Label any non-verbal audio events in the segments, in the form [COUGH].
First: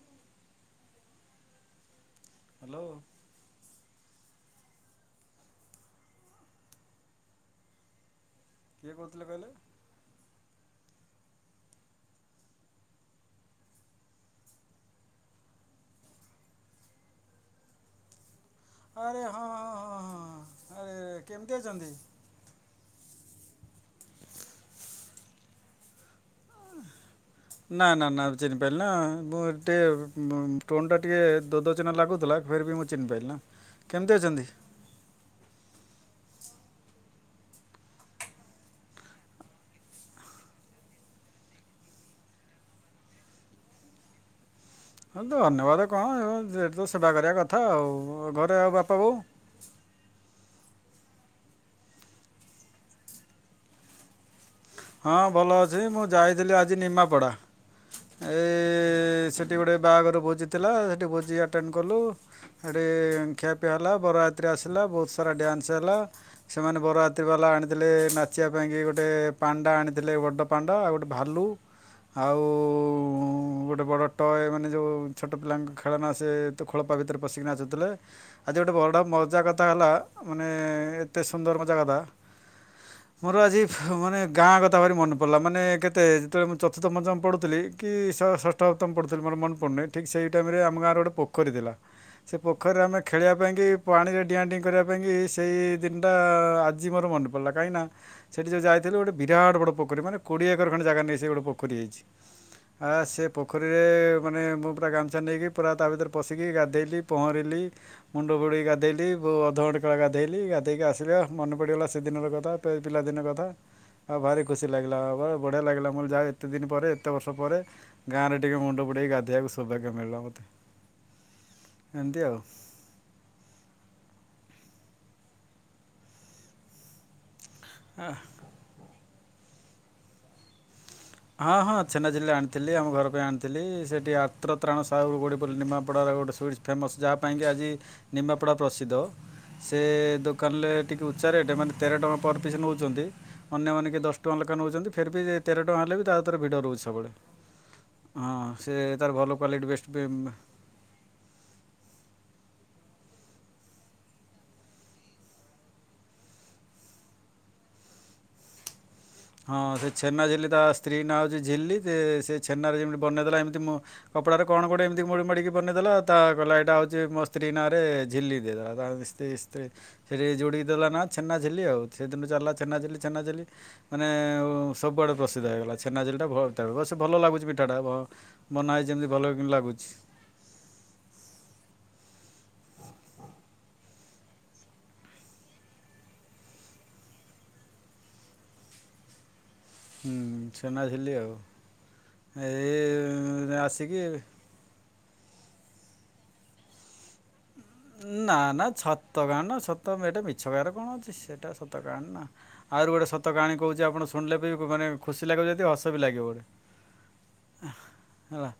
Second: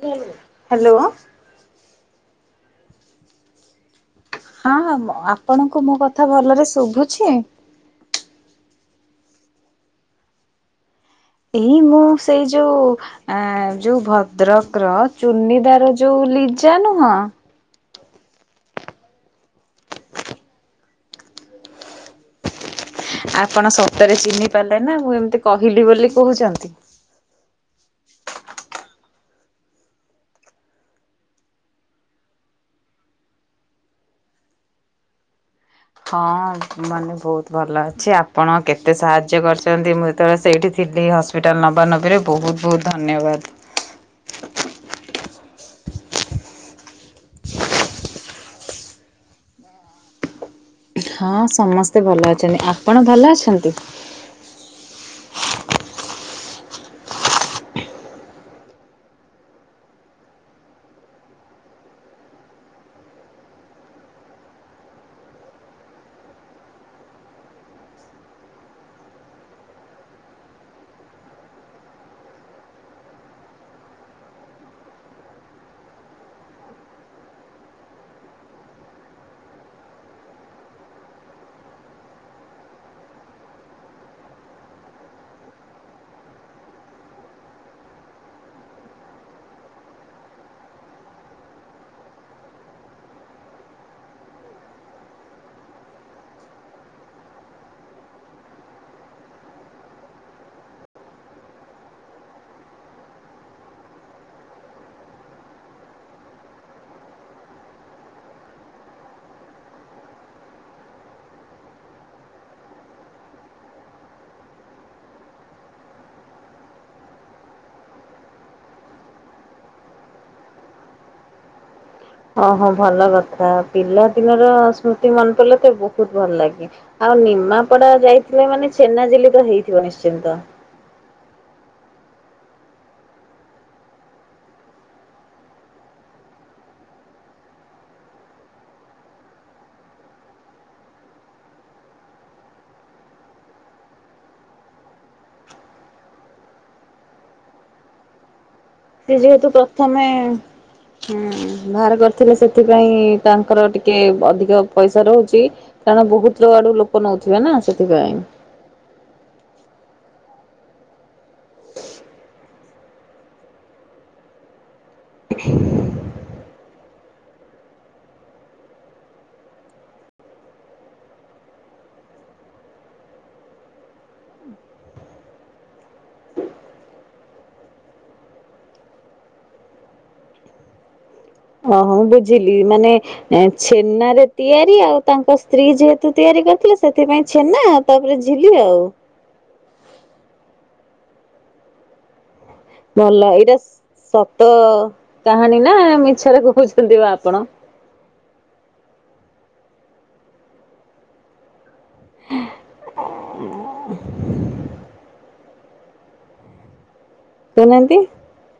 Hello hello ହଁ ଆପଣଙ୍କୁ ମୋ କଥା ଭଲରେ ଶୁଭୁଛି। କିଏ କହୁଥିଲେ କହିଲେ? ଏଇ ମୁଁ ସେଇ ଯୋଉ ଆ ଯୋଉ ଭଦ୍ରକ ର ଚୁନିଦାର ଯୋଉ ଲିଜା ନୁହଁ। ଆରେ ହଁ ହଁ ହଁ ହଁ ଆରେ କେମିତି ଅଛନ୍ତି? ଆପଣ ସତରେ ଚିହ୍ନି ପାରିଲେ ନା ମୁଁ ଏମିତି କହିଲି ବୋଲି କହୁଛନ୍ତି। ହୁ। ନା ନା ନା ଚିହ୍ନିପାରିଲି ନା ମୁଁ ଟିକେ ଟୋନ ଟା ଟିକେ ଦୋଦ ଚିହ୍ନା ଲାଗୁଥିଲା ଫେର ବି ମୁଁ ଚିହ୍ନପାଇଲ ନା କେମିତି ଅଛନ୍ତି? ହଁ ମାନେ ବହୁତ ଭଲ ଅଛି ଆପଣ କେତେ ସାହାଯ୍ୟ କରିଛନ୍ତି ମୁଁ ଯେତେବେଳେ ସେଇଠି ଥିଲି ହସ୍ପିଟାଲ ନବା ନବୀରେ ବହୁତ ବହୁତ ଧନ୍ୟବାଦ। ହଁ ଧନ୍ୟବାଦ କଣ ଯେହ ତ ସେବା କରିବା କଥା ଆଉ ଘରେ ଆଉ ବାପା ବୋଉ। ହଁ ସମସ୍ତେ ଭଲ ଅଛନ୍ତି ଆପଣ ଭଲ ଅଛନ୍ତି? ହଁ ଭଲ ଅଛି ମୁଁ ଯାଇଥିଲି ଆଜି ନିମାପଡା। ଏଇ ସେଠି ଗୋଟେ ବାହାଘର ଭୋଜି ଥିଲା ସେଠି ଭୋଜି ଆଟେଣ୍ଡ କଲୁ। ସେଠି ଖିଆପିଆ ହେଲା ବରଯାତ୍ରି ଆସିଲା ବହୁତ ସାରା ଡ୍ୟାନ୍ସ ହେଲା। ସେମାନେ ବରଯାତ୍ରି ବାଲା ଆଣିଥିଲେ ନାଚିବା ପାଇଁକି ଗୋଟେ ପାଣ୍ଡା ଆଣିଥିଲେ ବଡ଼ ପାଣ୍ଡା ଆଉ ଗୋଟେ ଭାଲୁ। ଆଉ ଗୋଟେ ଉଁ ଉଁ ବଡ଼ ଟୟ ମାନେ ଯେଉଁ ଛୋଟ ପିଲାଙ୍କ ଖେଳନା ସେ ତ ଖୋଳପା ଭିତରେ ପଶିକି ନାଚୁଥିଲେ। ଆଜି ଗୋଟେ ବଡ ମଜା କଥା ହେଲା ମାନେ ଏତେ ସୁନ୍ଦର ମଜା କଥା ମୋର ଆଜି ଫୁ ମାନେ ଗାଁ କଥା ଭାବି ମନେ ପଡ଼ିଲା ମାନେ କେତେ ଯେତେବେଳେ ମୁଁ ଚତୁର୍ଥ ପଞ୍ଚମ ପଢୁଥିଲି କି ଷ ଷଷ୍ ସପ୍ତମ ପଢୁଥିଲି ମୋର ମନ ପଡ଼ୁନି ଠିକ୍ ସେଇ ଟାଇମରେ ଆମ ଗାଁର ଗୋଟେ ପୋଖରୀ ଥିଲା ସେ ପୋଖରୀରେ ଆମେ ଖେଳିବା ପାଇଁକି ପାଣିରେ ଡିଆଁ ଡେଇଁ କରିବା ପାଇଁକି ସେଇ ଦିନଟା ଆଜି ମୋର ମନେ ପ ଡିଲା କାହିଁକିନା ସେଠି ଯୋଉ ଯାଇଥିଲୁ ଗୋଟେ ବିରାଟ ବଡ଼ ପୋଖରୀ ମାନେ କୋଡ଼ିଏ ଏକର ଖଣ୍ଡେ ଜାଗା ନେଇ ସେ ଗୋଟେ ପୋଖରୀ ହୋଇଚି। ଆ ସେ ପୋଖରୀରେ ମାନେ ମୁଁ ପୁରା ଗାମୁଛା ନେଇକି ପୁରା ତା ଭିତରେ ପଶିକି ଗାଧେଇଲି ପହଁରିଲି ମୁଣ୍ଡ ବୁଡ଼େଇକି ଗାଧେଇଲି ବ ଅଧଘଣ୍ଟେ କାଳ ଗାଧେଇଲି ଗାଧେଇକି ଆସିଲେ ଓ ମନେ ପଡ଼ିଗଲା ସେଦିନର କଥା ତେ ପିଲାଦିନ କଥା ଆ ଭାରି ଖୁସି ଲାଗିଲା ଆ ବଢ଼ିଆ ଲାଗିଲା ମୋର ଯାହା ଏତେ ଦିନ ପରେ ଏତେ ବର୍ଷ ପରେ ଗାଁରେ ଟିକେ ମୁଣ୍ଡ ବୁଡେଇକି ଗାଧେଇବାକୁ ସୋଭାଗ୍ୟ ମିଳିଲା ମତେ। ଓହୋ ଭଲ କଥା ପିଲାଦିନର ସ୍ମୃତି ମନେ ପଡିଲେ ତ ବହୁତ ଭଲ ଲାଗେ। ଆଉ ନିମାପଡା ଯାଇଥିଲେ ମାନେ ଛେନାଝିଲି ତ ହେଇଥିବ ନିଶ୍ଚିନ୍ତ। ହଁ ହଁ ଛେନାଝିଲି ଆଣିଥିଲି ଆମ ଘର ପାଇଁ ଆଣିଥିଲି ସେଠି ଆତ୍ରତ୍ରାଣ ସାହୁ ଗୋଟେ ନିମାପଡ଼ାର ଗୋଟେ ସୁଇଡସ୍ ଫେମସ୍ ଯାହା ପାଇଁକି ଆଜି ନିମାପଡ଼ା ପ୍ରସିଦ୍ଧ ସେ ଦୋକାନରେ ଟିକେ ଉଚ୍ଚା ରେଟ୍ ମାନେ ତେର ଟଙ୍କା ପର ପିସ୍ ନେଉଚନ୍ତି ଅନ୍ୟମାନେ କି ଦଶ ଟଙ୍କା ଲେଖା ନେଉଚନ୍ତି ଫେର୍ ବି ତେର ଟଙ୍କା ହେଲେ ବି ତା କତିରେ ଭିଡ଼ ରହୁଚି ସବୁବେଳେ ହଁ ସେ ତାର ଭଲ ଯେହେତୁ କ୍ୱାଲିଟି ବେଷ୍ଟ ବି ପ୍ରଥମେ ହୁଁ ବାହାର କରିଥିଲେ ସେଥିପାଇଁ ତାଙ୍କର ଟିକେ ଅଧିକ ପଇସା ରହୁଚି କାରଣ ବହୁତ ଆଡୁ ଲୋକ ନଉଥିବେ ନା ସେଥିପାଇଁ। ହଁ ସେ ଛେନାଝିଲି ତା ସ୍ତ୍ରୀ ନାଁ ହେଉଚି ଝିଲି ସେ ସେ ଛେନାରେ ଯେମିତି ବନେଇ ଦେଲା ଏମିତି ମୋ କପଡାରେ କଣ ଗୋଟେ ଏମିତି ମୋଡି ମାଡିକି ବନେଇଦେଲା ତା କହିଲା ଏଇଟା ହଉଚି ମୋ ସ୍ ସ୍ତ୍ରୀ ନାଁ ରେ ଝିଲି ଦେଇଦେଲା ତା ସ୍ତ୍ରୀ ସ୍ତ୍ରୀ ଫେରେ ଏ ଯୋଡ଼ି କି ଦେଲା ନା ଛେନା ଝିଲି ଆଉ ସେଦିନୁ ଚାଲିଲା ଛେନା ଝିଲି ଛେନା ଝିଲି। ମାନେ ଉଁ ସବୁଆଡ଼େ ପ୍ରସିଦ୍ଧ ହେଇଗଲା ଛେନା ଝିଲିଟା ବହୁତ ଅବଶ୍ୟ ଭଲ ଲାଗୁଚି ମିଠାଟା ଭ ବନା ହେଇଛି ଏମିତି ଭଲ ବି କିନ୍ତୁ ଲାଗୁଚି। ଓହୋ ମୁଁ ବୁଝିଲି ମାନେ ଏଁ ଛେ ଛେନାରେ ତିଆରି ଆଉ ତାଙ୍କ ସ୍ତ୍ରୀ ଯେହେତୁ ତିଆରି କରିଥିଲେ ସେଥିପାଇଁ ଛେନା ଆଉ ତାପରେ ଝିଲି ଆଉ। ହୁଁ ଛେନାଝିଲି ଆଉ ଏଇ ଆସିକି। ତ କାହାଣୀ ନା ମିଛରେ କହୁଚନ୍ତି ବା ଆପଣ। ନା ନା ଛତ କାହାଣି ନା ସତ ଏଇଟା ମିଛ କହିବାରେ କଣ ଅଛି ସେଟା ସତ। ସତ କାହାଣୀ ନା ଆହୁରି ଗୋଟେ ସତ କାହାଣୀ କହୁଚି ଆପଣ ଶୁଣିଲେ ବି ମାନେ। ଖୁସି ଲାଗିବ ଯେତି ‌କି ହସ ବି ଲାଗିବ ବୋଧେ କହୁନାହାନ୍ତି ହେଲା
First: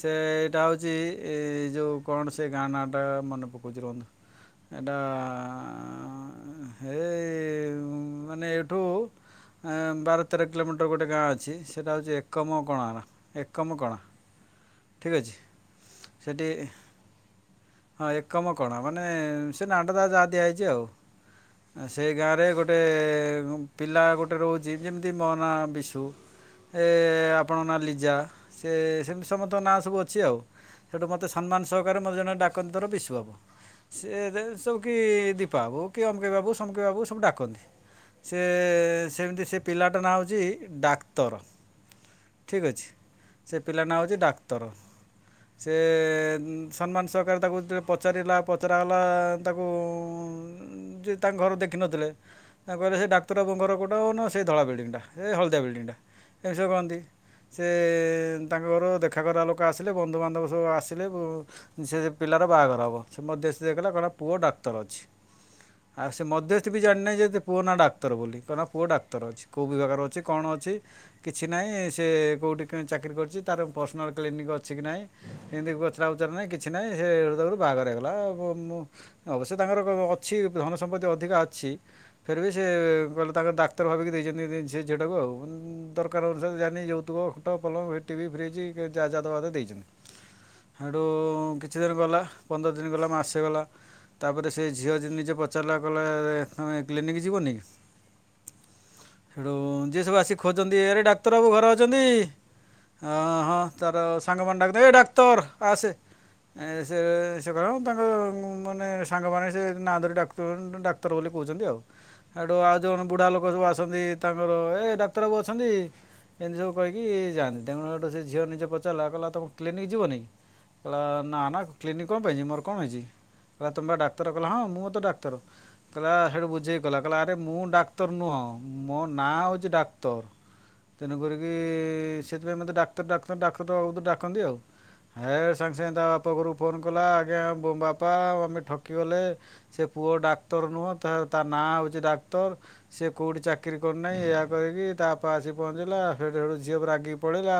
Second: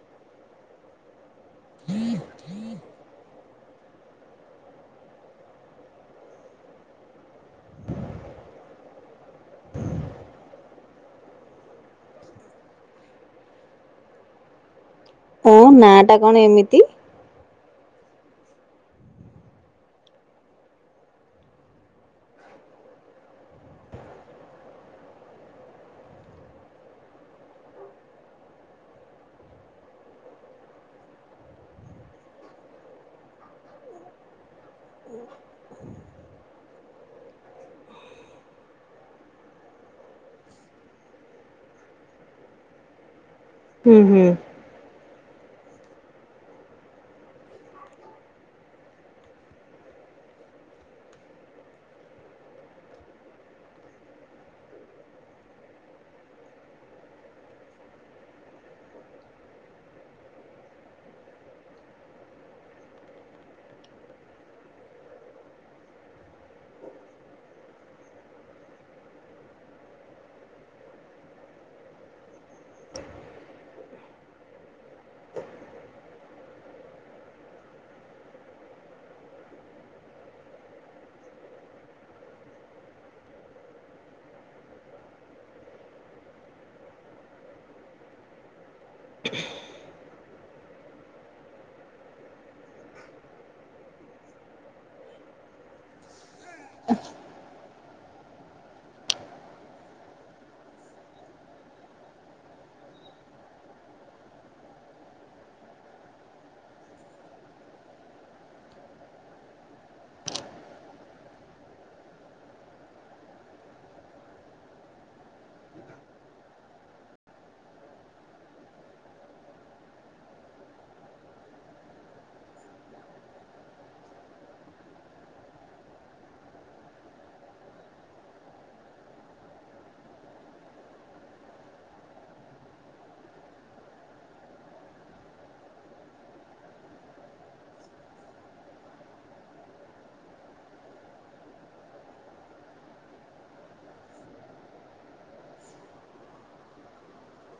ସେ ସେଇଟା ହଉଚି ଏ ଯୋଉ କଣ ସେ ଗାଁ ନାଟା ମନେ ପକଉଚି ରୁହନ୍ତୁ। ଏଟା ଆ ହେ ମାନେ ଏଇଠୁ। ଏଁ ବାର ତେର କିଲୋମିଟର ଗୋଟେ ଗାଁ ଅଛି ସେଇଟା ହଉଚି ଏକମ କଣା ନା ଏକମ କଣା। [INAUDIBLE] ହଁ ନାଁଟା କଣ ସେଠି ଏମିତି। ହଁ ଏକମ କଣା ମାନେ ସେ ନାଁ ଟା ତାର ଯାହା ଦିଆ ହେଇଚି ଆଉ। ଆ ସେଇ ଗାଁରେ ଗୋଟେ ପିଲା ଗୋଟେ ରହୁଚି ଯେମିତି ମୋ ନାଁ ବିଶୁ। ଏ ଆପଣଙ୍କ ନାଁ ଲିଜା ସେ ସେମିତି ସମସ୍ତଙ୍କ ନାଁ ସବୁ ଅଛି ଆଉ। ସେଇଠୁ ମୋତେ ସମ୍ମାନ ସହକାରେ ମତେ ଜଣେ ଡାକନ୍ତି ଧର ବିଶୁବାବୁ। ସେ ରେ ସବୁ କି ଦୀପା ବାବୁ କି ଅମକେଇ ବାବୁ ସମକେଇ ବାବୁ ସବୁ ଡାକନ୍ତି। ସେ ସେମିତି ସେ ପିଲାଟା ନାଁ ହଉଚି ଡାକ୍ତର। ଠିକ ଅଛି। ସେ ପିଲା ନାଁ ହୁଁ ହେଉଛି ହୁଁ। ଡାକ୍ତର ସେ ଏଁ ସମ୍ମାନ ସହ କାରେ ତାକୁ ଯେତେ ବେଳେ ପଚାରିଲା ପଚରା ଗଲା ତାକୁ ଉଁ। ଯେ ତାଙ୍କ ଘର ଦେଖି ନଥିଲେ। ତାଙ୍କୁ କହିଲେ ସେ ଡାକ୍ତର ବାବୁଙ୍କ ଘର କୋଉଟା ଓ ନା ସେ ଧଳା ବିଲ୍ଡିଙ୍ଗଟା ସେ ହଳଦିଆ ବିଲ୍ଡିଙ୍ଗଟା ଏମିତି ସବୁ କହନ୍ତି। ସେ ତାଙ୍କ ଘର ଦେଖା କରିବା ଲୋକ ଆସିଲେ ବନ୍ଧୁ ବାନ୍ଧବ ସବୁ ଆସିଲେ ବ ସେ। ପିଲାର ବାହାଘର ହବ ସେ ମଧ୍ୟସ୍ତି ଯାଇ କହିଲା ପୁଅ ଡାକ୍ତର ଅଛି। ଆଉ ସେ ମଧ୍ୟସ୍ତି ବି ଜାଣିନାଇ ଯେ ପୁଅ ନା ଡାକ୍ତର ବୋଲି କଣ ନା ପୁଅ ଡାକ୍ତର ଅଛି। କୋଉ ବିଭାଗରେ ଅଛି କଣ ଅଛି। କିଛି ନାହିଁ ସେ କୋଉଠି କି ଚାକିରି କରିଛି ତାର ପର୍ସନାଲ୍ କ୍ଲିନିକ୍ ଅଛି କି ନାହିଁ। ଏମିତି ପଚରା ଉଚରା ନାହିଁ କିଛି ନାହିଁ ସେ ସେଉଠୁ ତା ରୁ ବାହାଘର ହେଇଗଲା ଆ ମୁଁ। ଅବଶ୍ୟ ତାଙ୍କର କ‌ ଅଛି ଧନ ସମ୍ପତ୍ତି ଅଧିକା ଅଛି। ଫିର୍ ବିି ସେ କହିଲେ ତାଙ୍କ ଡାକ୍ତର ଭାବିକି ଦେଇଛନ୍ତି ସେ ଝିଅଟାକୁ ଆଉ ଦରକାର ଅନୁସାରେ ଜାନି ଯୋଉତୁକ। ଖଟ ପଲଙ୍କ ଭି ଟିଭି ଫ୍ରିଜ୍ ଯାହା ଯାହା ଦବା କଥା ଦେଇଛନ୍ତି ହେଠୁ କି କିଛି ଦିନ ଗଲା ପନ୍ଦର ଦିନ ଗଲା ମାସେ ଗଲା। ତା ପରେ ସେ ଝିଅ ଯେ ନିଜେ ପଚାରିଲା କଇଲା ତମେ କ୍ଲିନିକ୍ ଯିବନି କି। ସେଠୁ ଯିଏ ସବୁ ଆସିିକି ଖୋଛନ୍ତି ଆରେ ଡାକ୍ତର ବାବୁ ଘରେ ଅଛନ୍ତି। ଆଁ ହଁ ତାର ସାଙ୍ଗମାନେ ଡାକୁଥିବେ ଏ ଡାକ୍ତର ଆସେ। ଏ ସେ ସେ କହିବ ତାଙ୍କ ମାନେ ସାଙ୍ଗ ମାନେ ସେ ନା ଧରି ଡାକୁଥିବେ। ଡାକ୍ତର ବୋଲି କହୁଛନ୍ତି ଆଉ। ହେଠୁ ଆଉ ଜୋଣ ବୁଢ଼ା ଲୋକ ସବୁ ଆସନ୍ତି ତାଙ୍କର ଏ ଡାକ୍ତର ବାବୁ ଅଛନ୍ତି। ଏମିତି ସବୁ କହିକି ଯାଆନ୍ତି ତେଣୁ ହେଟୁ ସେ ଝିଅ ନିଜେ ପଚାରିଲା କହିଲା ତମେ କ୍ଲିନିକ୍ ଯିବନି କି। କଇଲା ନା ନା କ୍ଲିନିକ୍ କଣ ପାଇଁ ଯିବି ମୋର କଣ ହେଇଛି କି। କହିଲା ତମେ ବା ଡାକ୍ତର କିହିଲା ହଁ ମୁଁ ତ ଡାକ୍ତର। କହିଲା ହେଠୁ ବୁଝେଇକି କହିଲା ଆରେ ମୁଁ ଡାକ୍ତର ନୁହଁ ମୋ ନାଁ ହଉଚି ଡାକ୍ତର। ତେଣୁ କରିକି ସେଥିପାଇଁ ମୋତେ ଡାକ୍ତର ଡାକ୍ତର ଡାକ୍ତର ବାବୁ ଡାକନ୍ତି ଆଉ। ହେ ଟୁ ସାଙ୍ଗେ ସାଙ୍ଗେ ତା ବାପ ଘରୁ କୁ ଫୋନ କଲା ଆଜ୍ଞା ବୋ ବାପା ଆଉ ଆମେ ଠକିଗଲେ। ସେ ପୁଅ ଡାକ୍ତର ନୁହଁ ତା ତା ନାଁ ହଉଛି ଡାକ୍ତର। ସେ କୋଉଠି ଚାକିରି କରିନାହିଁ ଏହା କହିକି ତା ବାପା ଆସି ପହଞ୍ଚିଲା ହେଠୁ ସେଠୁ ଝିଅ ରାଗିକି ପଳେଇଲା।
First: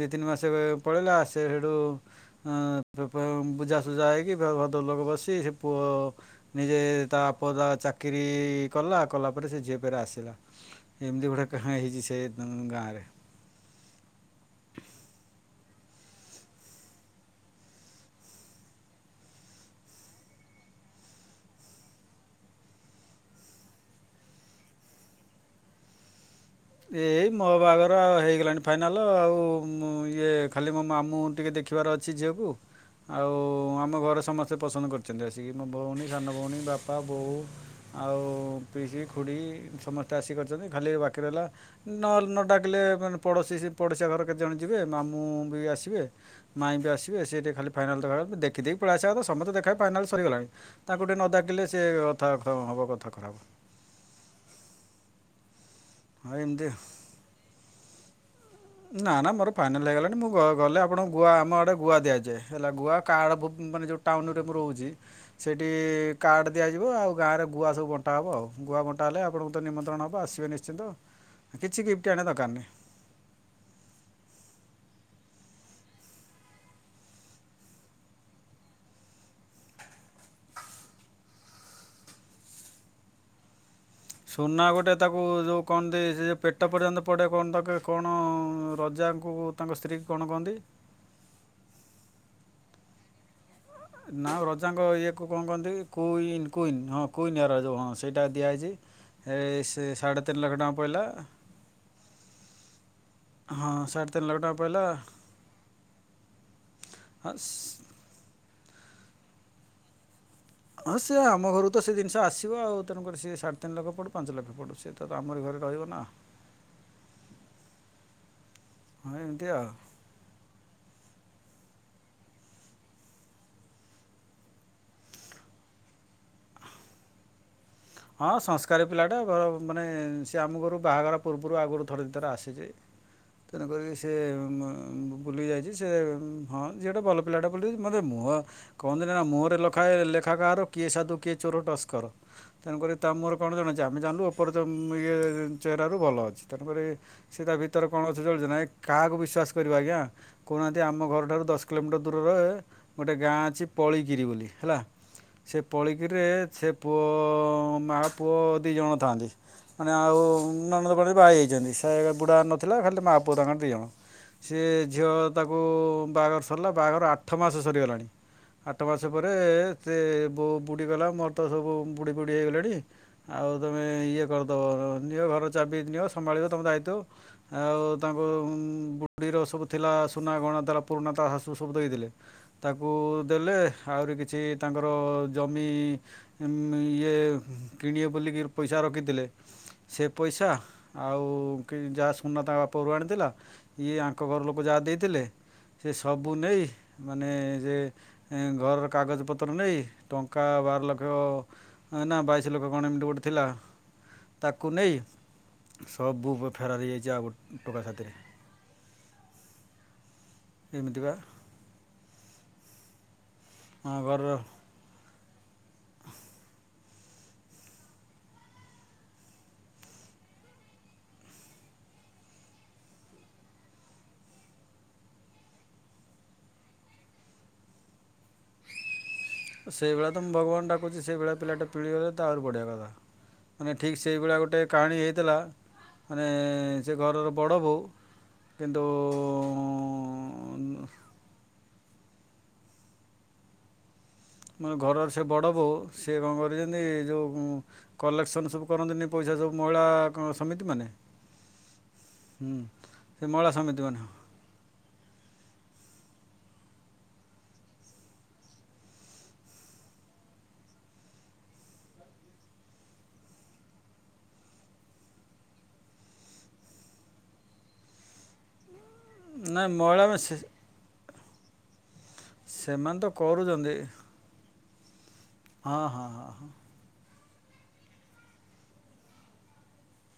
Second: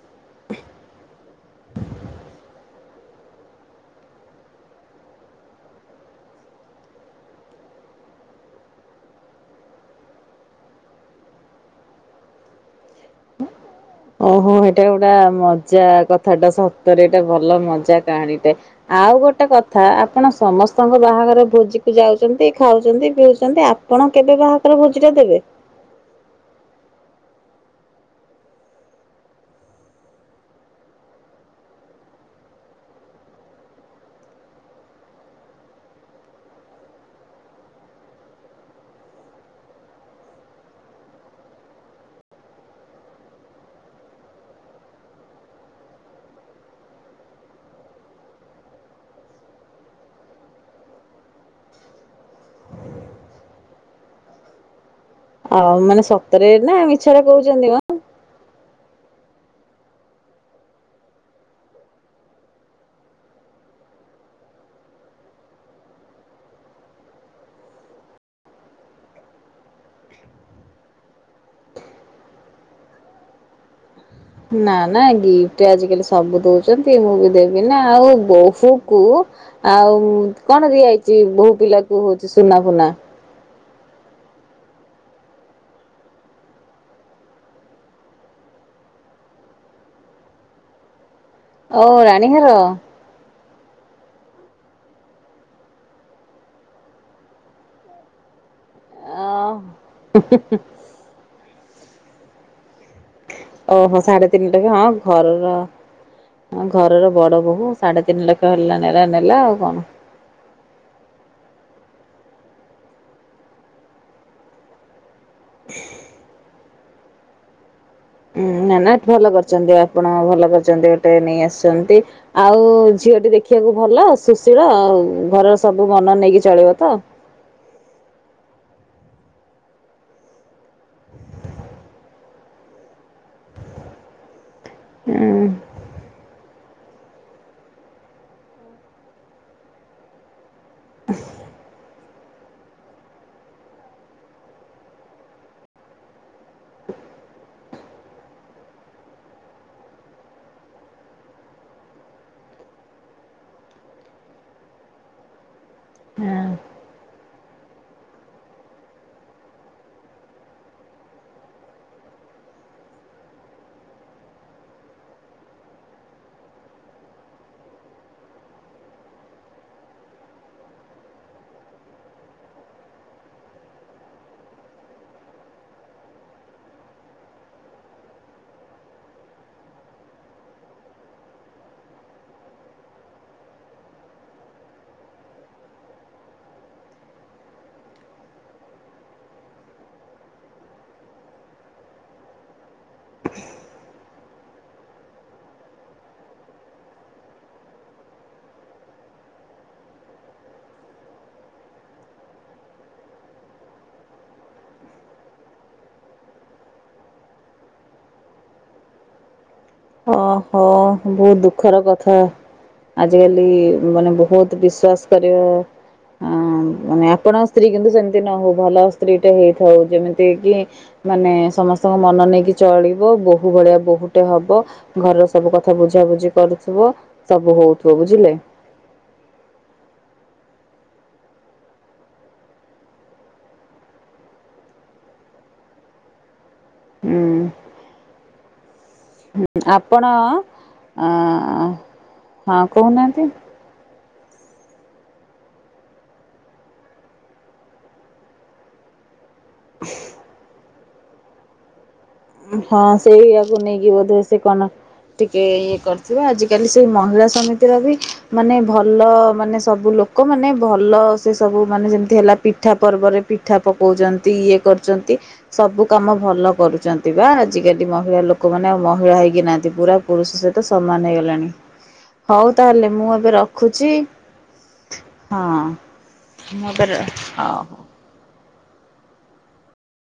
ଦି ତିନି ମାସ ରେ ପଳେଇଲା ସେ ସେଇଠୁ ଅଁ, ତ ପାଉଁ ବୁଝାସୁଝା ହେଇକି ଫେର ଭଦ୍ର ଲୋକ ବସି ସେ ପୁଅ ନିଜେ ତା ପୁଅ ତା ଚାକିରି କଲା, କଲା ପରେ ସେ ଝିଅ ଫେରେ ଆସିଲା। ଏମିତି ଗୋଟେ କାହାଣୀ ହେଇଚି ସେ ଉଁ, ଗାଁରେ। ଓହୋ! ଏଟା ଗୋଟା ମଜା କଥା ଟା ସତରେ ଏଟା ଭଲ ମଜା କାହାଣୀ ଟେ। ଆଉ ଗୋଟେ କଥା ଆପଣ ସମସ୍ତଙ୍କ ବାହାଘର ଭୋଜିକୁ ଯାଉଚନ୍ତି, ଖାଉଚନ୍ତି, ପିଉଚନ୍ତି, ଆପ ପଣ କେବେ ବାହାଘର ଭୋଜି ଟା ଦେବେ? ଏଇ ମୋ ବାହାଘର ହେଇଗଲାଣି ଫାଇନାଲ ଆଉ ମୁଁ ଇଏ ଖାଲି ମୋ ମାମୁଁ ଟିକେ ଦେ ଖିବାର ଅଛି ଝିଅକୁ। ଆଉ ଆମ ଘରେ ସମସ୍ତେ ପସନ୍ଦ କରିଛନ୍ତି ଆସିକି, ମୋ ଭଉଣୀ ସାନ ଭଉଣୀ ବାପା, ବୋଉ ଆଉ ପିଇସି, ଖୁଡ଼ି ସମସ୍ତେ ଆସି କରିଛନ୍ତି, ଖାଲି ବାକି ରହିଲା ନହେଲେ ନ ଡାକିଲେ ମାନେ ପଡ଼ୋଶୀ ସେ ପଡ଼ୋଶୀ ଘର କେତେଜଣ ଯିବେ ମାମୁଁ ବି ଆସିବେ ମାଇଁ ବି ଆସିବେ ସେ ଟିକେ ଖାଲି ଫାଇନାଲ୍ ଦେଖା ତ ଦେଖି ଦେଇକି ପଳି ଆସିବା କଥା, ସମସ୍ତେ ଦେଖା ଫାଇନାଲ୍ ସରିଗଲାଣି। ତାଙ୍କୁ ଟିକେ ନ ଡାକିଲେ ସେ କଥା ଖ-ହବ କଥା ଖରାପ। ଆଉ ମାନେ ହଁ ସତରେ ଏମିତି ନା ମିଛରେ କହୁଚନ୍ତି ମୋ? ନା ନା ମୋର ଫାଇନାଲ୍ ହେଇଗଲାଣି ମୁଁ ଗ-ଗଲେ ଆପଣଙ୍କୁ ଗୁଆ, ଆମ ଆଡ଼େ ଗୁଆ ଦିଆଯାଏ, ହେଲା ଗୁଆ କାର୍ଡ଼ ଭୁବ୍ ମାନେ ଯୋଉ ଟାଉନ୍ ରେ ମୁଁ ରହୁଚି। ସେଇଠି କାର୍ଡ଼ ଦିଆଯିବ, ଆଉ ଗାଁରେ ଗୁଆ ସବୁ ବଣ୍ଟା ହବ ଆଉ, ଗୁଆ ବଣ୍ଟା ହେଲେ ଆପଣଙ୍କୁ ତ ନିମନ୍ତ୍ରଣ ହବ ଆସିବେ ନିଶ୍ ଶ୍ଚିତ, କିଛି ଗିଫ୍ଟ ଆଣିବା ଦରକାର ନାହିଁ। ନା, ନା ଗିଫ୍ଟ ଆଜିକାଲି ସବୁ ଦଉଚନ୍ତି ମୁଁ ବି ଦେବି ନା, ଆଉ ବୋହୂ କୁ ଆଉ କଣ ଦିଆହେଇଚି ବୋହୂ ପିଲାକୁ ହଉଛି ସୁନା ଫୁନା? ସୁନା ଗୋଟେ ତାକୁ ଯୋଉ କଣ ଦେଇଚି ଯେ ପେଟ ପର୍ଯ୍ୟନ୍ତ ପଡ଼େ କଣ ତାକେ କଣ ରଜାଙ୍କୁ ତାଙ୍କ ସ୍ତ୍ରୀ କି କଣ କହନ୍ତି? ଓ ରାଣୀ ହାର? [INAUDIBLE] ନା ରଜାଙ୍କ ଇଏକୁ କଣ କହନ୍ତି କୁଇନ୍ କୁଇନ୍, ହଁ କୁଇନ୍ ହାର ଯୋଉ ହଁ ସେଇଟା ଦିଆହେଇଛି। ଅ ଏ ସେ ସାଢ଼େ ତିନି ଲକ୍ଷ ଟଙ୍କା ପଇଲା। ହଁ ଓହୋ! ସାଢ଼େ ସାଢେ ତିନି ଟଙ୍କା ଲକ୍ଷ ପଇଲା ହଁ ଘରର ହଁ ଘରର ହଁ ବଡ ବୋହୂ ସ- ସାଢେ ତିନି ଲକ୍ ତ ହେଲା ନେ ଏ ନେଲା ଆଉ କଣ? ହଁ ସେ ଆମ ଘରୁ ତ ସେ ଜିନିଷ ଆସିବ ଆଉ, ତେଣୁକରି ସିଏ ସାଢ଼େ ତିନି ଲକ୍ଷ ପଡୁ ପାଞ୍ଚ ଲକ୍ଷ ପଡୁ ସେ ଟା ତ ଆମରି ଘରେ ରହିବ ନା। ହୁଁ, ନା ନା ହଁ ଭଲ ଏମିତି ଆଉ କରିଚନ୍ତି ଆ ଆପଣ ଭଲ କରିଛନ୍ତି ଗୋଟେ ନେଇ ଆସିଛନ୍ତି। ଆଉ ଝିଅଟି ଦେଖିବାକୁ ଭଲ ସୁଶୀଳ ଆଉ ଘରର ସବୁ ମନ ନେଇକି ଚଳିବ ତ? ହଁ ସଂସ୍କାରୀ ପିଲାଟା ଭଲ ମାନେ ସିଏ ଆମ ଘରକୁ ବାହାଘର ପୂର୍ବରୁ ଆଗରୁ ଥରେ ଦି ଥର ଆସିଚି। ତେଣୁ କରିକି ସେ ଅଁ, ମ- ଉଁ ବୁଲି ଯାଇଚି। ଚି ସେ ଉଁ, ହଁ ଝିଅଟା ଭଲ ପିଲାଟା ବୋଲି ମୋତେ ମୁହଁ କହନ୍ତି ନା ମୁହଁରେ ଲଖାଏ ଲେଖା କାହାର କିଏ ସାଧୁ କିଏ ଚୋର ଟସ୍କର। ତେଣୁ କରି ତା ମୁହଁରୁ କଣ ଜଣାଛି। ଆମେ ଜାଣିଲୁ ଉପର ଯୋଉ ଉଁ, ଇଏ ଚେହରାରୁ ଭଲ ଅଛି। ତେଣୁ କରି ସେ ତା ଭିତରେ କଣ ଅଛି ଜଳୁଚି ନା, ଏ କାହାକୁ ବିଶ୍ଵାସ କରିବ ଆଜ୍ଞା। କହୁନାହାନ୍ତି ଆମ ଘରଠାରୁ ଦଶ କିଲୋମିଟର ଦୂରରେ ଗୋଟେ ଗାଁ ଅଛି ପଳିକିରି ବୋଲି ହେଲା। ସେ ପଳିକିରି ହଁ ରେ ସେ ପୁଅ ମା ପୁଅ ଦି ଜଣ ଥାଆନ୍ତି। ମାନେ ଆଉ ନଣନ୍ଦ ଫଣନ୍ଦ ବାହାହେଇ ଯାଇଛନ୍ତି। ସେ ବୁଢ଼ା ନଥିଲା ଖାଲି ମାଆ ପୁଅ ତାଙ୍କର ଦି ଜଣ। ସେ ଝିଅ ତାକୁ ବାହାଘର ସରିଲା, ବାହାଘର ଆଠ ମାସ ସରିଗଲାଣି। ଆଠ ମାସ ପରେ ସେ ବୋ ବୁଢ଼ୀ କହିଲା ମୋର ତ ସବୁ ବୁଢ଼ୀ ଫୁଢ଼ି ହେଇଗଲେଣି ଆଉ ତୋମେ ଇଏ କରିଦବ, ନିଅ ଘର ଚାବି ନିଅ ସମ୍ଭାଳିବ ତୋମ ଦାୟିତ୍ୱ। ଆଉ ତାଙ୍କୁ ଉଁ, ବୁଢିର ସବୁ ଥିଲା ସୁନା ଗହଣା ତାର ପୁରୁଣା ତା ଶାଶୁ ସବୁ ଦେଇଥିଲେ। ତାକୁ ଦେଲେ, ଆହୁରି କିଛି ତାଙ୍କର ଜମି ଉଁ, ଇଏ କିଣିବେ ବୋଲିକିର ପଇସା ରଖିଥିଲେ ସେ ପଇସା, ଆଉ କି-ଯାହା ସୁନା ତା ବାପଘରୁ ଆଣିଥିଲା ଇଏ ଆଙ୍କ ଘର ଲୋକ ଯାହା ଦେଇଥିଲେ। ସେ ସବୁ ନେଇ ମାନେ ଯେ ଏ ଘରର କାଗଜପତ୍ର ନେଇ ଟଙ୍କା ବାର ଲକ୍ଷ ହଁ ନା ବାଇଶି ଲୋକ କଣ ଏମିତି ଗୋଟେ ଥିଲା। ତାକୁ ନେଇ ସବୁ ବା ଫେରାର ହେଇଯାଇଛି। ଆଉ ଗୋଟେ ଟୋକା ସାଥିରେ। ଓହୋ ଏମିତିକା ବହୁତ ଦୁଃଖର କଥା। ଆଜିକାଲି ଆମ ମାନେ ଘରର ବହୁତ ବିଶ୍ୱାସ କରିବା ଆଁ ମାନେ ଆପଣଙ୍କ ସ୍ତ୍ରୀ କିନ୍ତୁ ସେମିତି ନ ହଉ। ଭଲ ସ୍ତ୍ରୀଟେ ହେଇଥାଉ ଯେମିତି କି ମାନେ ସମସ୍ତଙ୍କ ମନ ନେଇକି ଚଳିବ। ବୋହୂ ଭଳିଆ ବୋହୂଟେ ହବ। ଘରର ସବୁ କଥା ବୁଝାବୁଝି କରୁଥିବ। ସବୁ ହଉଥିବ ବୁଝିଲେ। [INAUDIBLE] ସେଇଭଳିଆ ତ ମୁଁ ଭଗବାନ ଡାକୁଛି। ସେଇଭଳିଆ ପିଲାଟା ମିଳିଗଲେ ତୋ ଆହୁରି ବଢିଆ କଥା। ମାନେ ଠିକ୍ ସେଇଭଳିଆ ଗୋଟେ କାହାଣୀ ହେଇଥିଲା। ମାନେ ସେ ଉଁ ଘରର ବଡ଼ ବୋହୂ। [INAUDIBLE] କିନ୍ତୁ ଆପଣ! ଆଁ ହଁ କହୁନାହାନ୍ତି। ମାନେ ଘରର ସେ ବଡ଼ ବୋହୂ। ସେ କଣ କରିଛନ୍ତି ଯୋଉ କଲେକ୍ସନ୍ ସବୁ କରନ୍ତିନି ପଇସା ସବୁ ମହିଳା ସମିତି ମାନେ। ହଁ ସେଇ ଆକୁ ନେଇକି ବଧେ ସେ କଣ ଟିକେ ଏଇ କରିଥିବେ। ଆଜିିକାଲି ସେଇ ମହିଳା ସମିତିର ବି ମାନେ ଭଲ ମାନେ ସବୁ ଲୋକ ମାନେ ଭଲ। ସେ ସବୁ ମାନେ ଯେମିତି ହେଲା ପିଠା ପର୍ବରେ ବି। ମିଠା ପକଉଛନ୍ତି। ଇଏ କରୁଛନ୍ତି ସବୁ କାମ ଭଲ କରୁଛନ୍ତି। ବା ଆଜିକାଲି ମହିଳା ଲୋକମାନେ ଆଉ ମହିଳା ହେଇକି ନାଇଁ ନାହାନ୍ତି। ପୁରା ମହିଳା ପୁରୁଷ ସହିତ ସମାନ ହେଇଗଲାଣି। ହଉ ତାହେଲେ ସେମାନେ ତ ମୁଁ ଏବେ କରୁଛନ୍ତି ରଖୁଛି। [INAUDIBLE] ହଁ। [INAUDIBLE] ହଉ